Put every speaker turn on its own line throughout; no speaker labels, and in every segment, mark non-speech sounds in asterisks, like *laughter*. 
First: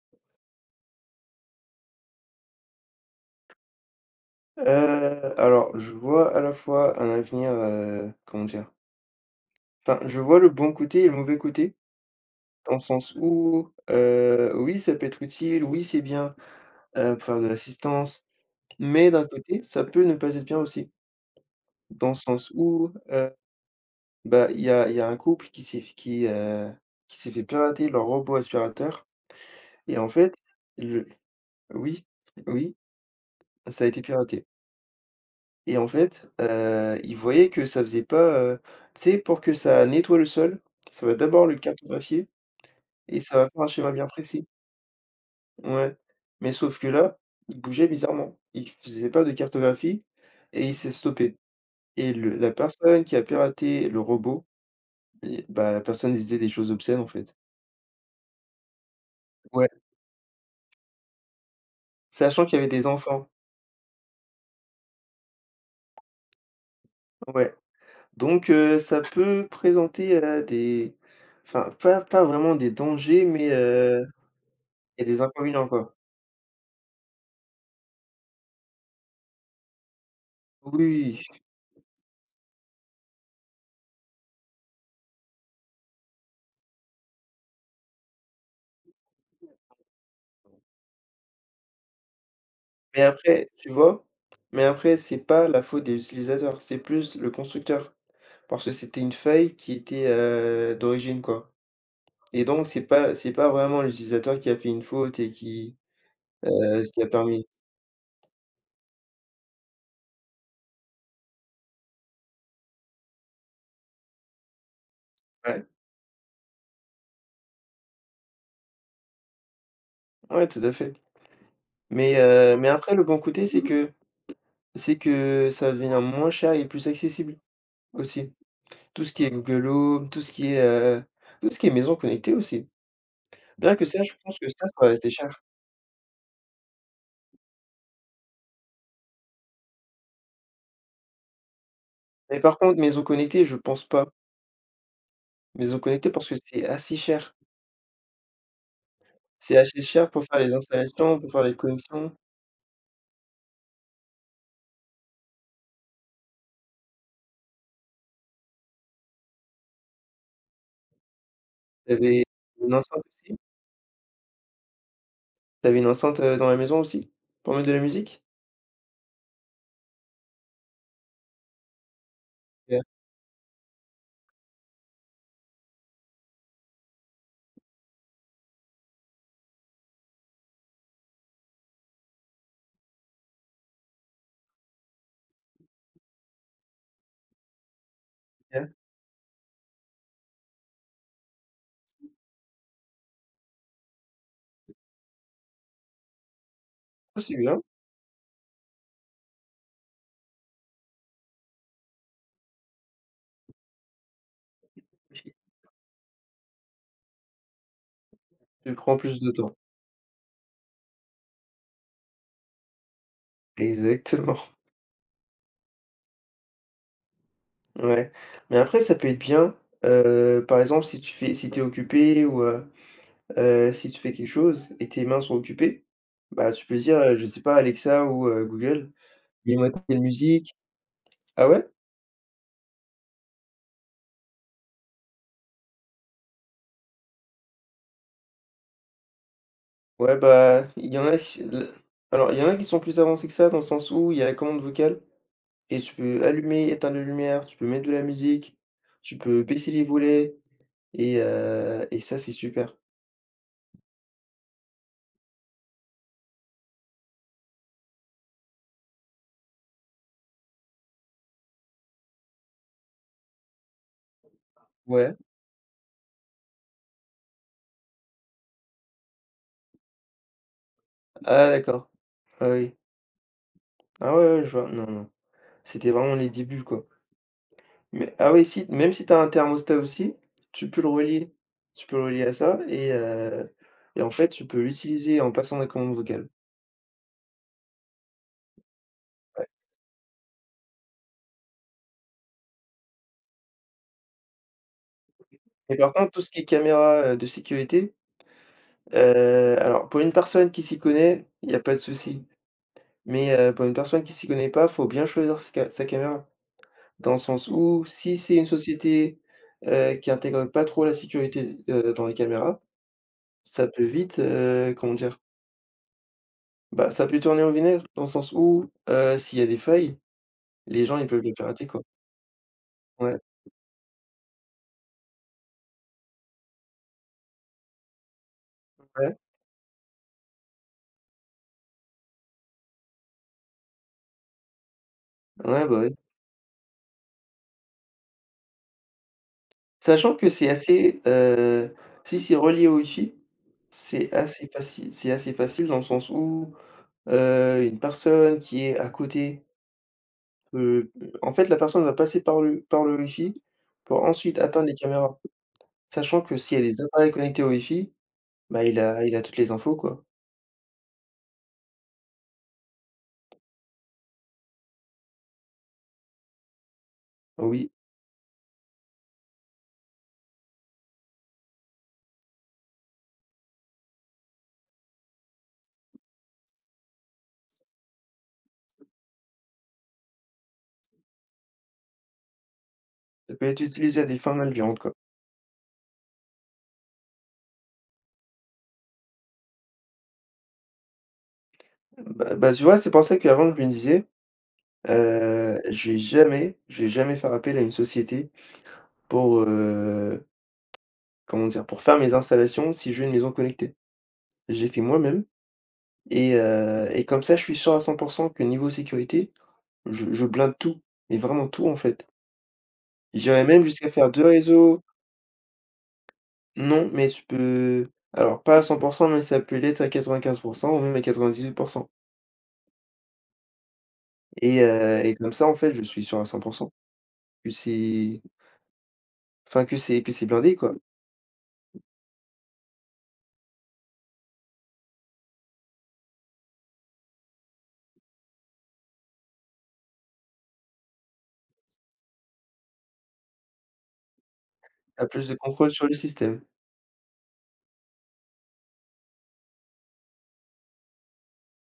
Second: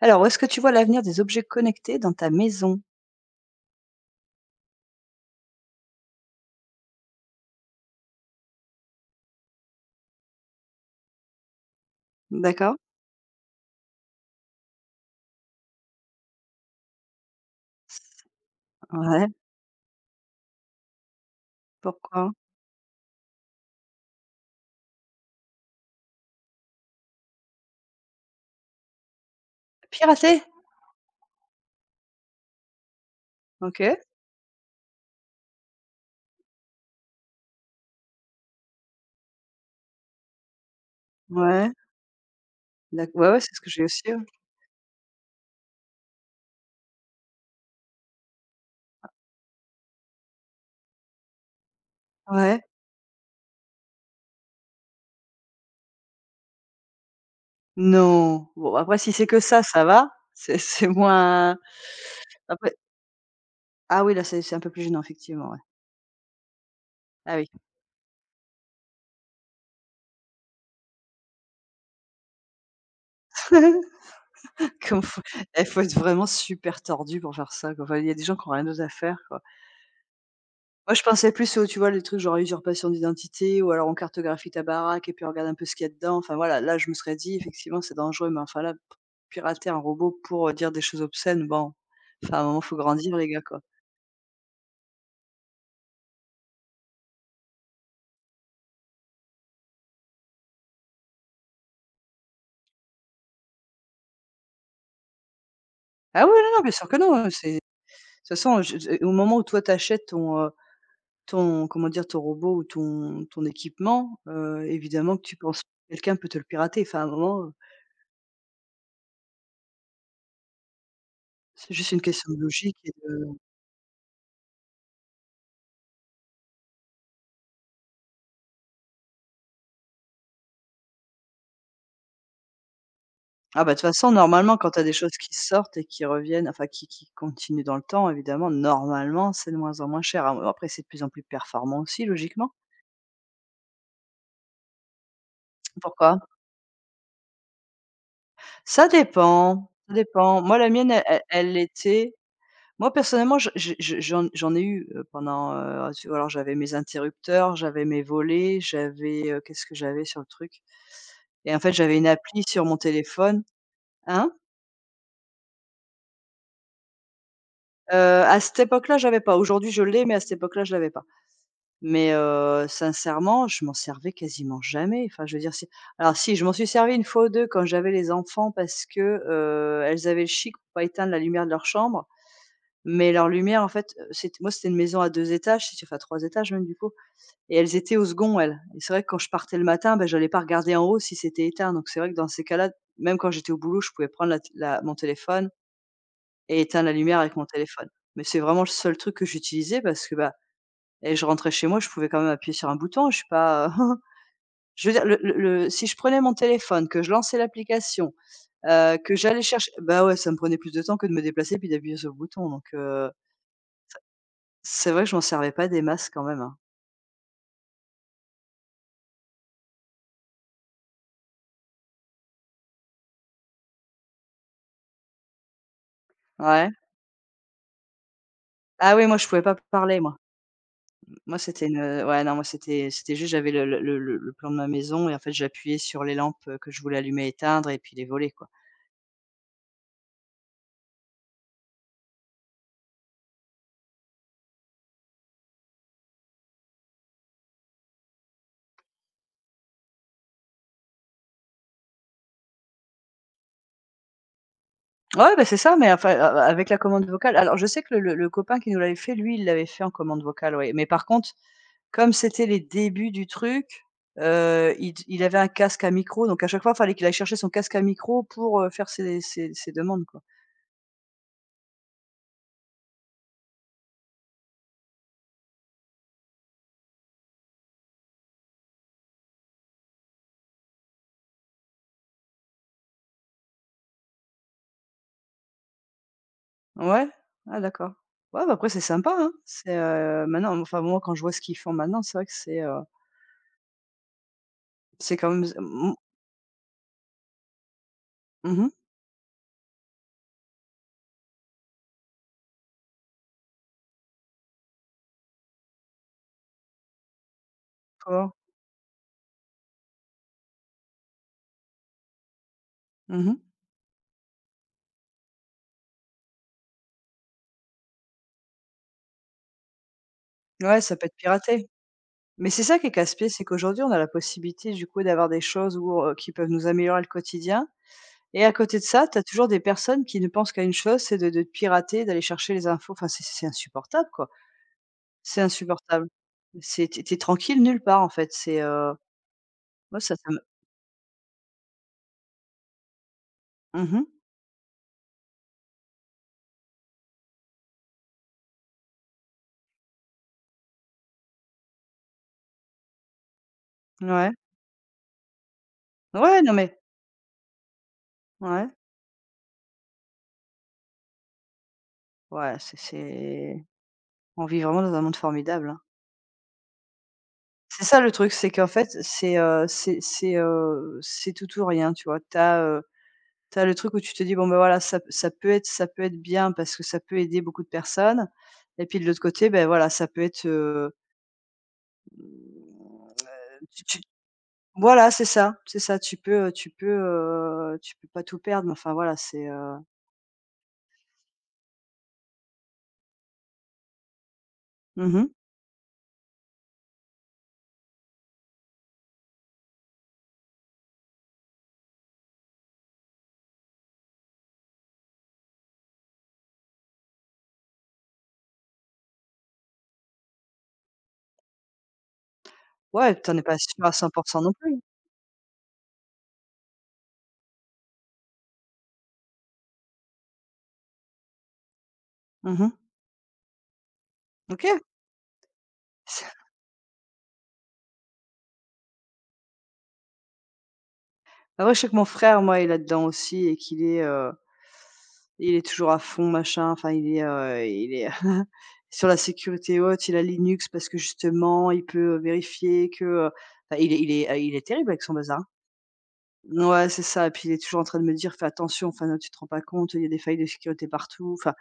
Alors, où est-ce que tu vois l'avenir des objets connectés dans ta maison?
Alors je vois à la fois un avenir, comment dire? Enfin, je vois le bon côté et le mauvais côté, dans
D'accord.
le sens où, oui, ça peut être utile, oui, c'est bien, pour faire de l'assistance, mais d'un
Ouais,
côté, ça peut ne pas être bien aussi. Dans le
pourquoi?
sens où, bah, il y a un couple qui s'est fait pirater leur robot aspirateur et en fait,
Pirater?
le oui, oui, ça a
OK.
été piraté. Et en fait, ils voyaient que ça faisait pas, tu sais, pour que ça nettoie le sol, ça va d'abord le
Ouais,
cartographier
d'ac
et
ouais,
ça
ouais,
va
c'est ce
faire un
que j'ai
schéma
aussi,
bien
ouais.
précis. Ouais, mais sauf que là, il bougeait bizarrement. Il faisait pas de cartographie et il s'est stoppé et le la
Ouais.
personne qui a piraté le robot et bah, la personne disait des choses obscènes, en fait.
Non. Bon, après si c'est que ça,
Ouais,
ça va. C'est *laughs* c'est moins.
sachant qu'il y avait
Après,
des enfants.
ah oui, là, c'est un peu plus gênant, effectivement, ouais. Ah oui.
Ouais, donc ça peut présenter, des enfin, pas vraiment des dangers, mais
*laughs*
il
Comme
y a
faut
des inconvénients,
Faut être
quoi.
vraiment super tordu pour faire ça, quoi. Enfin, il y a des gens qui ont rien d'autre à faire, quoi. Moi, je
Oui.
pensais plus aux tu vois, les trucs genre usurpation d'identité ou alors on cartographie ta baraque et puis on regarde un peu ce qu'il y a dedans. Enfin voilà, là, je me serais dit effectivement c'est dangereux, mais enfin là, p pirater un robot pour, dire des choses obscènes, bon, enfin à un moment, faut
Mais
grandir les gars,
après,
quoi.
tu vois? Mais après, c'est pas la faute des utilisateurs, c'est plus le constructeur. Parce que c'était une faille qui était, d'origine, quoi. Et donc c'est pas vraiment l'utilisateur qui a fait une faute et qui,
Ah oui, non, non, bien sûr
ce
que
qui a
non,
permis
c'est de toute façon, je au moment où toi t'achètes ton, comment dire? Ton robot ou ton équipement, évidemment que tu penses
ouais,
que quelqu'un peut te le pirater. Enfin à un moment,
ouais, tout à fait.
c'est juste une question de
Mais
logique et
après, le bon
de.
côté, c'est que ça va devenir moins cher et plus accessible aussi. Tout ce qui est Google Home, tout ce qui est, tout ce qui est maison connectée aussi.
Ah bah,
Bien
de
que
toute
ça,
façon,
je pense que
normalement,
ça,
quand
ça
tu as
va
des
rester
choses qui
cher.
sortent et qui reviennent, enfin qui continuent dans le temps évidemment, normalement, c'est de moins en moins cher. A après, c'est de plus en plus performant aussi
Mais
logiquement.
par contre, maison connectée, je pense pas. Maison connectée
Pourquoi?
parce que c'est assez cher.
Ça
C'est
dépend,
assez
ça
cher pour faire
dépend.
les
Moi, la mienne, elle
installations,
elle
pour faire
elle
les connexions.
l'était. Moi, personnellement, je j'en j'en ai eu, pendant, tu vois? Alors, j'avais mes interrupteurs, j'avais mes volets, j'avais, qu'est-ce que j'avais sur le truc? Et en fait,
Tu
j'avais une
avais
appli sur
une
mon
enceinte aussi.
téléphone. Hein?
Tu avais une enceinte, dans la maison aussi, pour mettre de la
Heu,
musique?
à cette époque-là, j'avais pas. Aujourd'hui, je l'ai, mais à cette époque-là, je l'avais pas. Mais
Ouais,
sincèrement, je m'en servais quasiment jamais. Enfin, je veux dire, c'est alors si, je m'en suis servie une fois ou 2 quand j'avais les enfants parce que, elles avaient le chic pour pas éteindre la lumière de leur chambre. Mais leur lumière, en fait, c'était moi, c'était une maison à 2 étages, si tu enfin 3 étages même, du coup et elles étaient au second, elles
ouais.
et c'est vrai que quand je partais le matin, ben j'allais pas regarder en haut si c'était éteint. Donc c'est vrai que dans ces cas-là, même quand j'étais au boulot, je pouvais prendre la té la mon téléphone et éteindre la lumière
Ah
avec
c'est
mon
bien.
téléphone. Mais c'est vraiment le seul truc que j'utilisais parce que, bah, et je rentrais chez moi, je pouvais quand même appuyer sur un bouton, je suis pas, *laughs* je veux dire le si je prenais mon téléphone, que je lançais l'application,
Tu
heu,
prends
que
plus de
j'allais
temps.
chercher bah, ouais, ça me prenait plus de temps que de me déplacer puis d'appuyer sur le bouton donc
Exactement,
c'est vrai que je m'en servais pas des masses quand même, hein.
*laughs* ouais. Mais après ça peut être bien, par exemple si tu fais si t'es occupé ou si tu fais quelque chose et tes mains sont occupées, bah, tu
Ouais.
peux dire, je sais pas Alexa ou Google:
Ah oui, moi je pouvais pas
«Mets-moi
parler
telle
moi.
musique».
Moi
Ah ouais?
c'était une, ouais, non, moi c'était juste j'avais le plan de ma maison et en fait j'appuyais sur les lampes, que je voulais allumer, éteindre et puis les volets, quoi.
Ouais, bah, il y en a qui l alors, il y en a qui sont plus avancés que ça, dans le sens où il y a la commande vocale et tu peux allumer, éteindre les lumières, tu peux mettre de la musique, tu peux baisser les volets et ça, c'est super.
Ouais, bah, c'est ça, mais enfin, a a avec la commande vocale alors je sais que le copain qui nous l'avait fait, lui, il l'avait fait en commande vocale, ouais, mais par contre. Comme c'était les débuts du truc, il
Ouais.
il avait un casque à micro, donc à chaque fois, il fallait qu'il aille chercher son casque à micro pour, faire ses demandes, quoi.
Ah d'accord. Ah oui. Ah ouais, ouais, je vois. Non, non, c'était vraiment les débuts, quoi. Mais ah oui, si, même si tu as un thermostat aussi, tu peux le relier. Tu peux le relier à ça et en fait, tu peux l'utiliser en passant la commande vocale.
Ouais? Ah d'accord. Ouais, bah, après c'est sympa, hein. C'est, maintenant enfin moi quand je vois ce qu'ils font maintenant, c'est vrai que c'est, c'est quand même. Z
Mais par contre, tout ce qui est caméra, de sécurité,
Mmh.
alors pour une personne qui s'y connaît, il y a pas de souci. Mais pour une personne qui s'y connaît pas, faut bien choisir s ca sa caméra. Dans le sens où si
Comment?
c'est une société, qui intègre pas trop la sécurité, dans les caméras,
Mmh.
ça peut vite, comment dire? Bah, ça peut tourner au vinaigre dans le sens où, s'il y a des failles.
Ouais,
Les
ça
gens, ils
peut être
peuvent le pirater,
piraté.
quoi.
Mais c'est ça qui est
Ouais,
casse-pied, c'est qu'aujourd'hui on a la possibilité du coup d'avoir des choses où, qui peuvent nous améliorer le quotidien. Et à côté de ça, tu
ouais,
as toujours des personnes qui ne pensent qu'à une chose, c'est de te pirater, d'aller chercher les infos. Enfin, c'est insupportable, quoi. C'est
ouais, bah, oui.
insupportable. C'est tu es tranquille nulle part, en fait. C'est, moi ça
Sachant
ça
que
me.
c'est assez, si c'est relié au wifi,
Mmh.
c'est assez facile dans le sens où, une personne qui est à côté, heu, en fait, la personne va passer par le wifi pour
Ouais.
ensuite atteindre les caméras. Sachant que
Ouais, non
s'il y a
mais
des appareils connectés au wifi, bah,
ouais,
il a toutes les infos, quoi.
ouais, c'est on vit vraiment dans un monde formidable, hein.
Oui,
C'est ça le truc, c'est qu'en fait, c'est tout ou rien, tu vois? Tu as, le truc où tu te dis: «Bon, ben voilà, ça peut être bien parce que ça peut aider beaucoup de personnes» et puis de l'autre côté, ben voilà, ça peut être Mmh,
ça peut être
tu
utilisé
tu
à des fins malveillantes, quoi.
voilà, c'est ça, c'est ça. Tu peux pas tout perdre, mais enfin voilà, c'est
Bah, tu vois, c'est pour ça qu'avant je me disais,
mmh.
je vais jamais faire appel à une société pour, comment dire? Pour faire mes installations si je veux une maison connectée. J'ai fait moi-même et comme ça, je suis sûr à cent pour 100 que niveau sécurité, je blinde tout, mais vraiment tout, en fait.
Ouais, t'en es
J'irais
pas
même
sûr
jusqu'à
à cent
faire
pour
2
100 non plus.
réseaux. Non, mais tu peux alors pas à cent pour 100 mais ça peut l'être à quatre-vingt-quinze pour cent ou même à 98
Mmh. OK.
et comme ça, en fait, je suis sûr à cent
*laughs*
pour 100 que c'est enfin, que c'est blindé, quoi.
Après je sais que mon frère, moi, il est là-dedans aussi et qu'il est, il est toujours à fond, machin, enfin il est *laughs* sur la sécurité haute, il a Linux parce que justement, il peut, vérifier que enfin il est terrible avec
Tu
son
plus de
bazar, hein.
contrôle sur le système.
Ouais, c'est ça et puis il est toujours en train de me dire: «Fais attention, enfin, tu te rends pas compte, il y a des failles de sécurité partout», enfin.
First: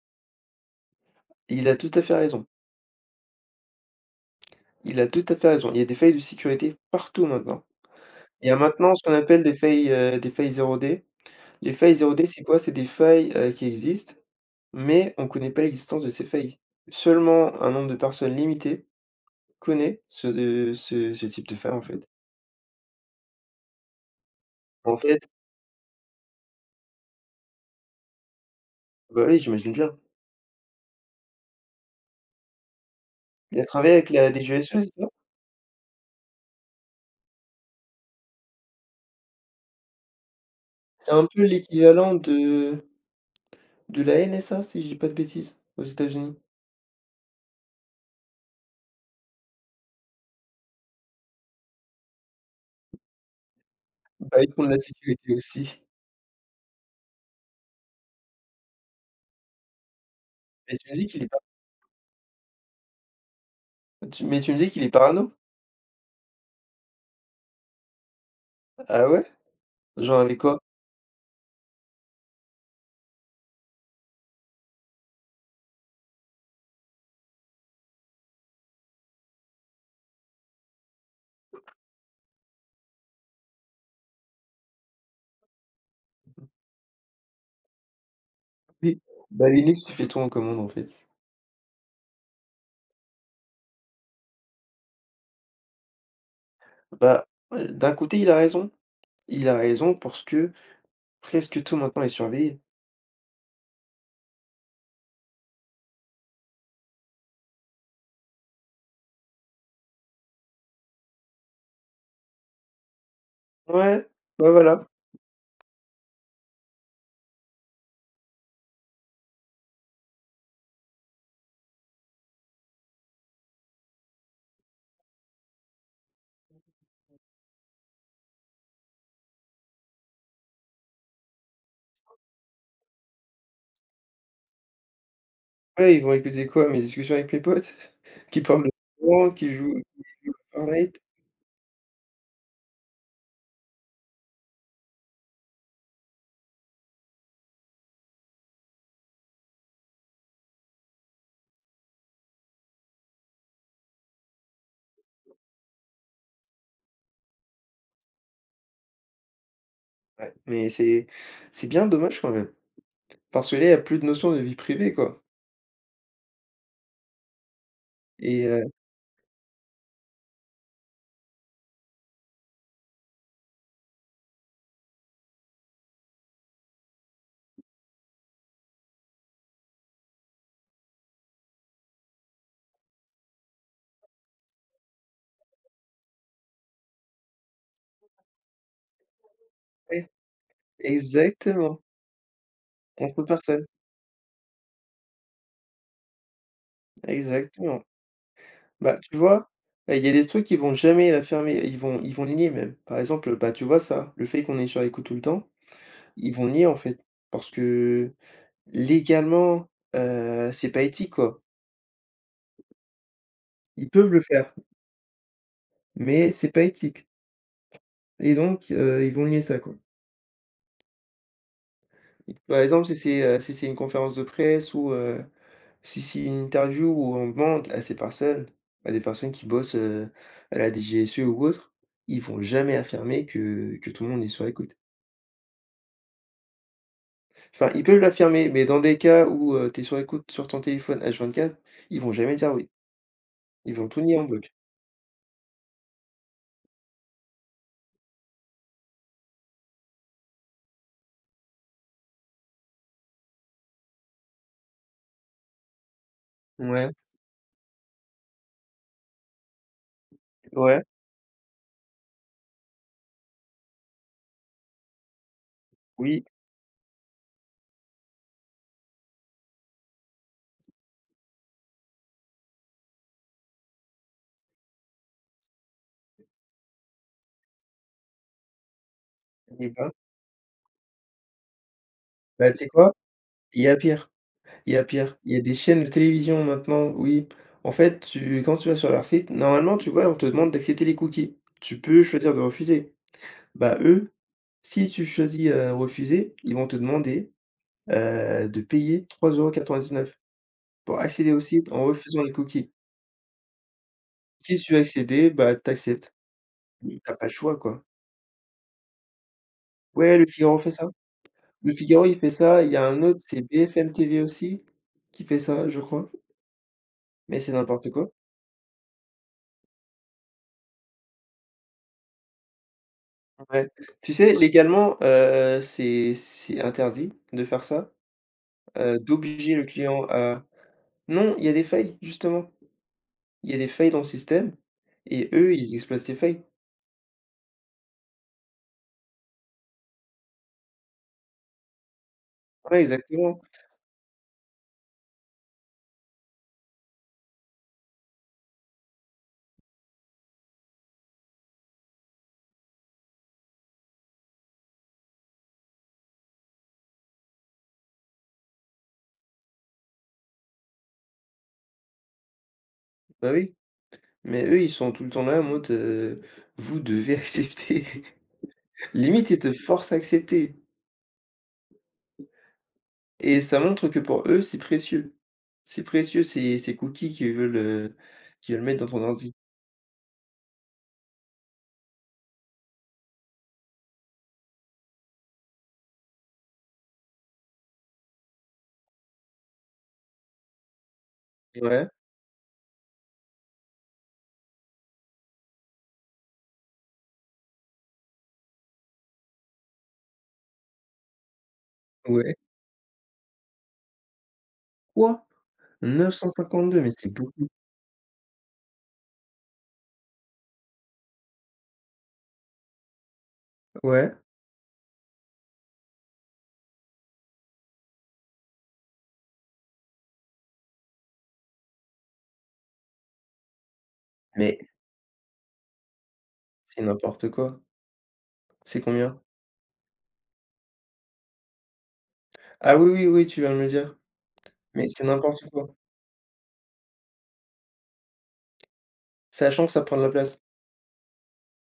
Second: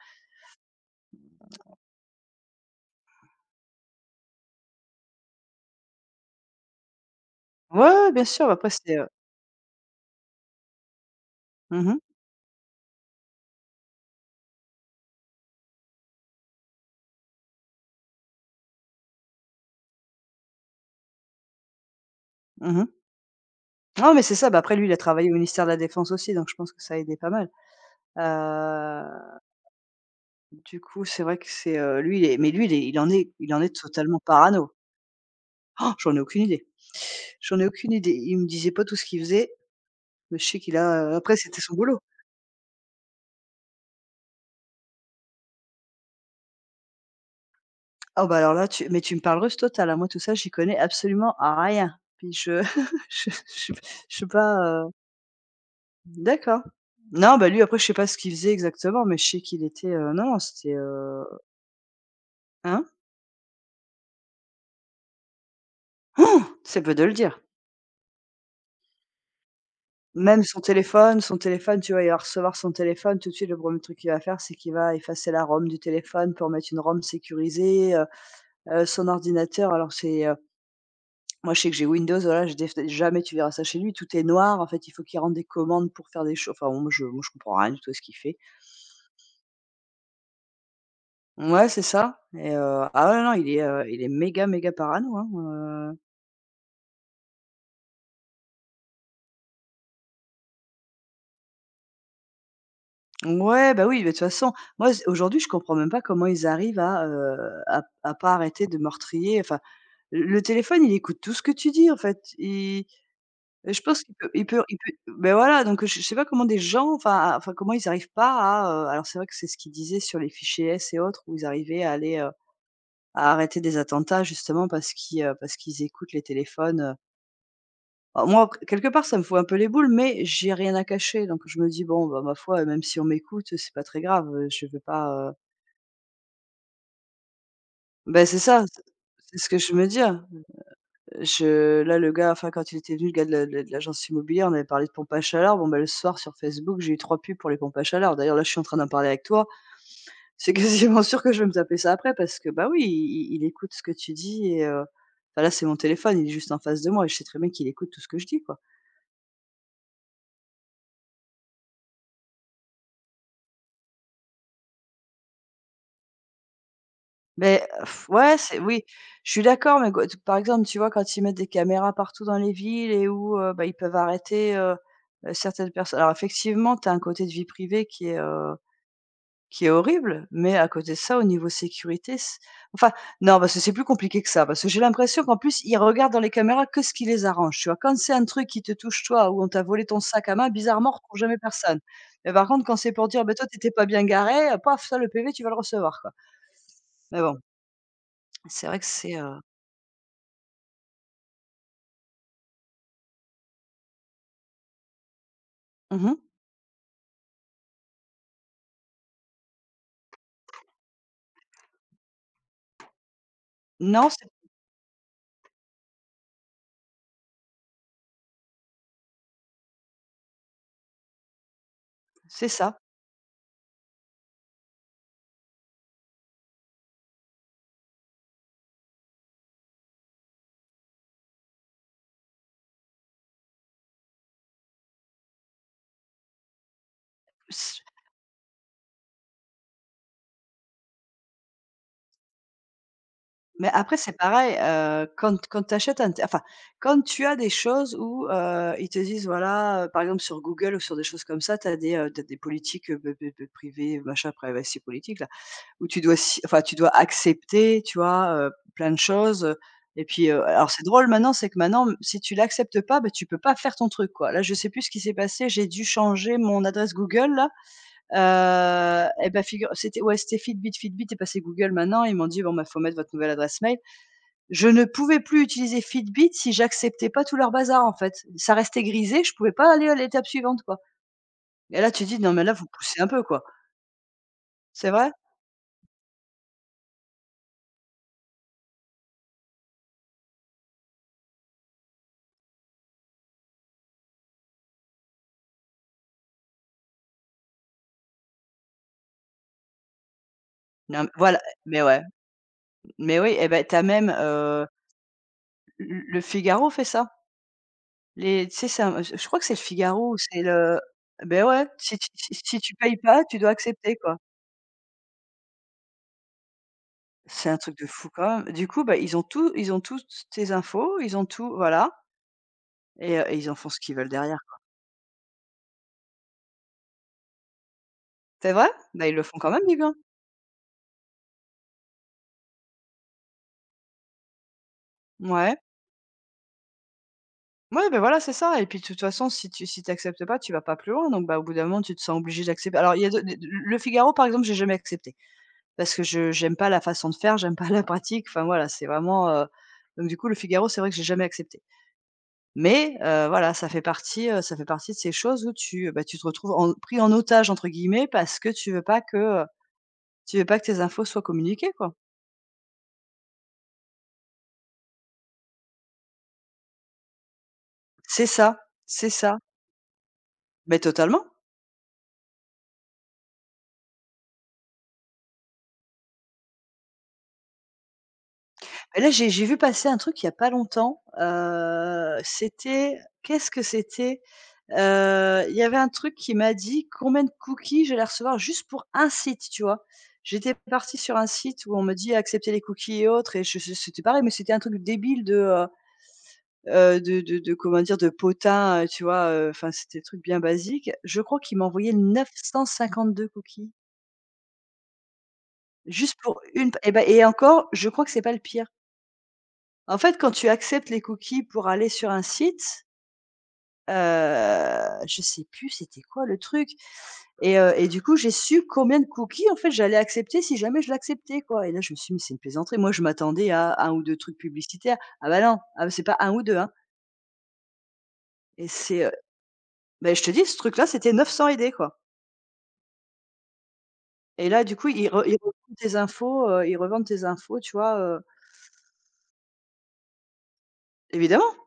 Il a tout à fait raison. Il a tout à fait raison. Il y a des failles de sécurité partout maintenant.
Ouais, ouais, bien
Il
sûr,
y a
après c'est
maintenant ce qu'on appelle des failles zéro d. Les
mmh
failles
mh,
zéro d c'est quoi? C'est des failles, qui existent, mais on ne connaît pas l'existence de ces failles. Seulement un nombre de personnes limité connaît ce type de faille, en fait.
mmh. Non, mais c'est ça, bah, après lui, il a
En fait
travaillé au ministère de la défense aussi, donc je pense que ça a aidé pas mal. Heu,
bah, oui, j'imagine bien.
du coup, c'est vrai que c'est, lui, il est mais lui, il est il en est il
Il
en
a
est
travaillé avec
totalement
la
parano.
DGSE, c'est ça?
Oh, j'en ai aucune idée. J'en ai aucune idée. Il me disait pas tout ce qu'il faisait, mais je sais qu'il
C'est
a,
un
après
peu
c'était son boulot.
l'équivalent de la NSA, si je dis pas de bêtises, aux États-Unis.
Oh bah, alors là, tu mais tu me parles russe total, hein, moi tout ça, j'y connais absolument rien. Puis je *laughs* je je suis je suis
Bah, ils font de la
pas.
sécurité aussi.
D'accord. Non, bah, lui après je sais pas ce qu'il faisait exactement, mais je sais qu'il était, non, non, c'était
Mais tu me dis qu'il est pas
hein?
tu mais tu me dis qu'il est parano?
C'est peu de le dire.
Ah ouais? Genre avec
Même son
quoi?
téléphone son téléphone, tu vois? Il va recevoir son téléphone, tout de suite, le premier truc qu'il va faire, c'est qu'il va effacer la ROM du téléphone pour mettre une ROM sécurisée Son ordinateur alors c'est moi je sais que j'ai Windows, voilà, je déf jamais tu verras ça chez lui, tout est noir, en fait, il faut qu'il rende des commandes pour faire des choses. Enfin, moi je comprends rien du tout à ce qu'il fait.
Oui. Bah Linux, tu fais tout en commande en fait.
Ouais, c'est ça et ah ouais, non, il est méga, méga parano, hein, heu
Bah, d'un côté, il a raison. Il a raison parce que presque tout maintenant est surveillé.
Ouais, bah, oui, mais de toute façon, moi z aujourd'hui, je comprends même pas comment ils arrivent à, à pas arrêter de meurtrier. Enfin, le téléphone, il écoute tout ce que tu dis, en fait. Il je pense
Ouais,
qu'il peut il
bah
peut il
voilà.
peut Beh, voilà, donc je sais pas comment des gens, enfin à enfin, comment ils arrivent pas à, alors c'est vrai que c'est ce qu'ils disaient sur les fichiers S et autres où ils arrivaient à aller, à arrêter des attentats justement parce qu'ils écoutent les téléphones. Alors moi, q quelque part, ça me fout un peu les boules, mais j'ai rien à cacher, donc je me dis: «Bon, bah, ma foi, même si on m'écoute, c'est pas très grave, je veux pas, ».
Ouais, ils vont écouter quoi? Mes discussions avec mes potes?
Beh,
*laughs*
c'est
Qui parlent
ça,
de
c'est
Valorant,
c'est ce
qui
que je
jouent
me dis, hein.
à Fortnite?
Je là, le gars, enfin, quand il était venu, le gars de l'agence immobilière, on avait parlé de pompes à chaleur. Bon, bah, le soir, sur Facebook, j'ai eu 3 pubs pour les pompes à chaleur. D'ailleurs, là, je suis en train d'en parler avec toi. *laughs* C'est quasiment sûr que je vais me taper ça après parce que, bah, oui, il écoute ce que tu dis et enfin, là, c'est mon téléphone, il est juste en face de moi et je sais très bien qu'il écoute tout ce que je dis, quoi.
Ouais, mais c'est bien dommage quand même. Parce que là, il y a plus de notion de vie privée quoi
Beh, ouais,
et
c'est oui, je suis d'accord, mais q par exemple, tu vois, quand ils mettent des caméras partout dans les villes et où, bah, ils peuvent arrêter certaines personnes. Alors effectivement, tu as un côté de vie privée qui est, qui est horrible, mais à côté de ça, au niveau sécurité, c enfin, non, parce que c'est plus compliqué que ça, parce que j'ai l'impression qu'en plus, ils regardent dans les caméras que ce qui les arrange, tu vois? Quand c'est un truc qui te touche toi, ou on t'a volé ton
ouais,
sac à main, bizarrement, on retrouve jamais personne.
exactement,
Mais par contre, quand c'est pour
entre
dire: «Beh, toi,
personnes,
t'étais pas bien garé», paf, ça, le PV, tu vas le recevoir, quoi. Mais bon,
exactement.
c'est vrai que
Bah,
c'est,
tu
heu
vois, il y a des trucs qui vont jamais la fermer, ils vont le nier même. Par exemple, bah, tu vois ça, le fait qu'on est sur les coups tout le temps,
Mmh mh.
ils vont le nier en fait. Parce que légalement, c'est pas éthique quoi. Ils
Non,
peuvent le faire, mais c'est pas éthique et donc ils vont nier ça quoi.
c'est
Par
ça.
exemple, si c'est, si c'est une conférence de presse ou si c'est une interview où on demande à ces personnes, à des personnes qui bossent, à la DGSE ou autre, ils vont jamais affirmer que tout le monde est sur écoute. Enfin,
C
ils peuvent l'affirmer, mais dans des cas où, tu es sur écoute sur ton téléphone H24, ils vont jamais dire oui.
Mais
Ils vont
après
tout
c'est
nier en bloc.
pareil, quand tu achètes un t enfin, quand tu as des choses où, ils te disent voilà, par exemple sur Google ou sur des choses comme ça, tu as tu as des politiques, de privées, machin, privacy politique là, où tu dois si enfin tu dois
Ouais,
accepter, tu vois, plein de choses, et puis, alors c'est
ouais,
drôle maintenant, c'est que maintenant, si tu l'acceptes pas, bah, tu peux pas faire ton truc quoi. Là, je sais plus ce qui s'est passé, j'ai dû
oui,
changer mon adresse Google là. Et ben figure c'était ouais, c'était Fitbit. Fitbit est passé Google maintenant. Ils m'ont dit: «Bon, bah, faut mettre votre nouvelle adresse mail». Je ne pouvais plus utiliser Fitbit si j'acceptais pas tout leur bazar, en fait. Ça restait grisé, je pouvais
et
pas aller
bah
à l'étape suivante, quoi. Et là, tu te dis: «Non, mais
bah,
là,
tu
vous
sais quoi?
poussez un peu, quoi».
Il y a pire, il y a
C'est vrai?
pire. Il y a des chaînes de télévision maintenant, oui. En fait, tu quand tu vas sur leur site, normalement, tu vois, on te demande d'accepter les cookies. Tu peux choisir de refuser. Bah, eux, si tu choisis, refuser, ils vont te demander, de payer 3,99 € pour
Non, m
accéder au
Voilà,
site
mais
en
ouais,
refusant les cookies.
mais oui et ben t'as même,
Si
heu,
tu veux accéder, bah, t'acceptes.
Le Figaro fait
Mmh, tu
ça.
as pas le choix, quoi.
Les Tu sais, c'est un je crois que c'est Le Figaro ou
Ouais, Le
c'est
Figaro fait
le.
ça.
Ben ouais,
Le
si
Figaro,
tu
il fait
si
ça, il
tu
y a
payes
un autre,
pas, tu
c'est
dois
BFM
accepter, quoi.
TV aussi, qui fait ça, je crois, mais
C'est
c'est
un truc de
n'importe
fou
quoi.
quand même. Du coup, bah, ils ont toutes tes infos, ils ont tout voilà. Et et ils en font
Ouais.
ce qu'ils veulent
Tu sais,
derrière.
légalement, c'est interdit de faire ça,
C'est vrai? Bah, ils le font quand
d'obliger le
même du gars.
client à non, il y a des failles, justement. Il y a des failles dans le système et eux,
Ouais.
ils exploitent ces failles.
Ouais, ben voilà, c'est ça et puis de toute façon, si t'acceptes pas, tu vas pas plus loin donc bah, au bout d'un moment, tu te sens obligé d'accepter.
Ouais,
Alors il y a de
exactement.
Le Figaro, par exemple, j'ai jamais accepté parce que je j'aime pas la façon de faire, j'aime pas la pratique, enfin voilà, c'est vraiment. Donc du coup, Le Figaro, c'est vrai que j'ai jamais accepté. Mais voilà, ça fait partie de ces choses où tu, bah, tu te retrouves en «pris en otage» entre guillemets parce que tu veux pas que, tu veux pas que tes infos soient communiquées, quoi.
Bah, oui, mais eux, ils sont tout le temps là en mode, «Vous devez *laughs* accepter».
C'est ça, c'est
Limite,
ça.
ils te forcent à accepter.
Mais totalement.
Et ça montre que pour eux, c'est précieux. C'est précieux ces cookies qu'ils veulent mettre dans
Et
ton
là,
ordi.
j'ai vu passer un truc il y a pas longtemps, c'était qu'est-ce que c'était? Il y avait un truc qui m'a dit combien de cookies j'allais recevoir juste pour un site, tu vois? J'étais partie sur un site où on
Ouais,
me dit: accepter les cookies et autres» et je c'était pareil, mais c'était un truc débile de comment dire? De potin, tu vois? Enfin, c'était des trucs bien basique. Je crois qu'il m'a envoyé
ouais.
952 cookies.
Quoi? Neuf
Juste
cent
pour une p
cinquante-deux.
et
Mais
bah
c'est
et
beaucoup.
encore, je crois que c'est pas le pire. En fait, quand tu acceptes les cookies pour aller sur un site, heu,
Ouais,
je sais plus c'était quoi le truc et du coup, j'ai su combien de cookies, en fait, j'allais accepter si jamais je l'acceptais, quoi. Et là, je me suis dit: «Mais c'est une plaisanterie». Moi, je m'attendais à un ou 2 trucs
mais
publicitaires. Ah bah non, ah bah, c'est pas un ou 2 hein.
c'est n'importe quoi.
Et
C'est combien?
beh, je te dis, ce truc-là, c'était 900 idées, quoi.
Ah oui, oui, oui, tu viens de me dire,
Et là, du
mais
coup,
c'est
ils
n'importe quoi.
revendent tes infos, ils revendent tes infos, tu vois.
Sachant que ça prend de la place.
Évidemment.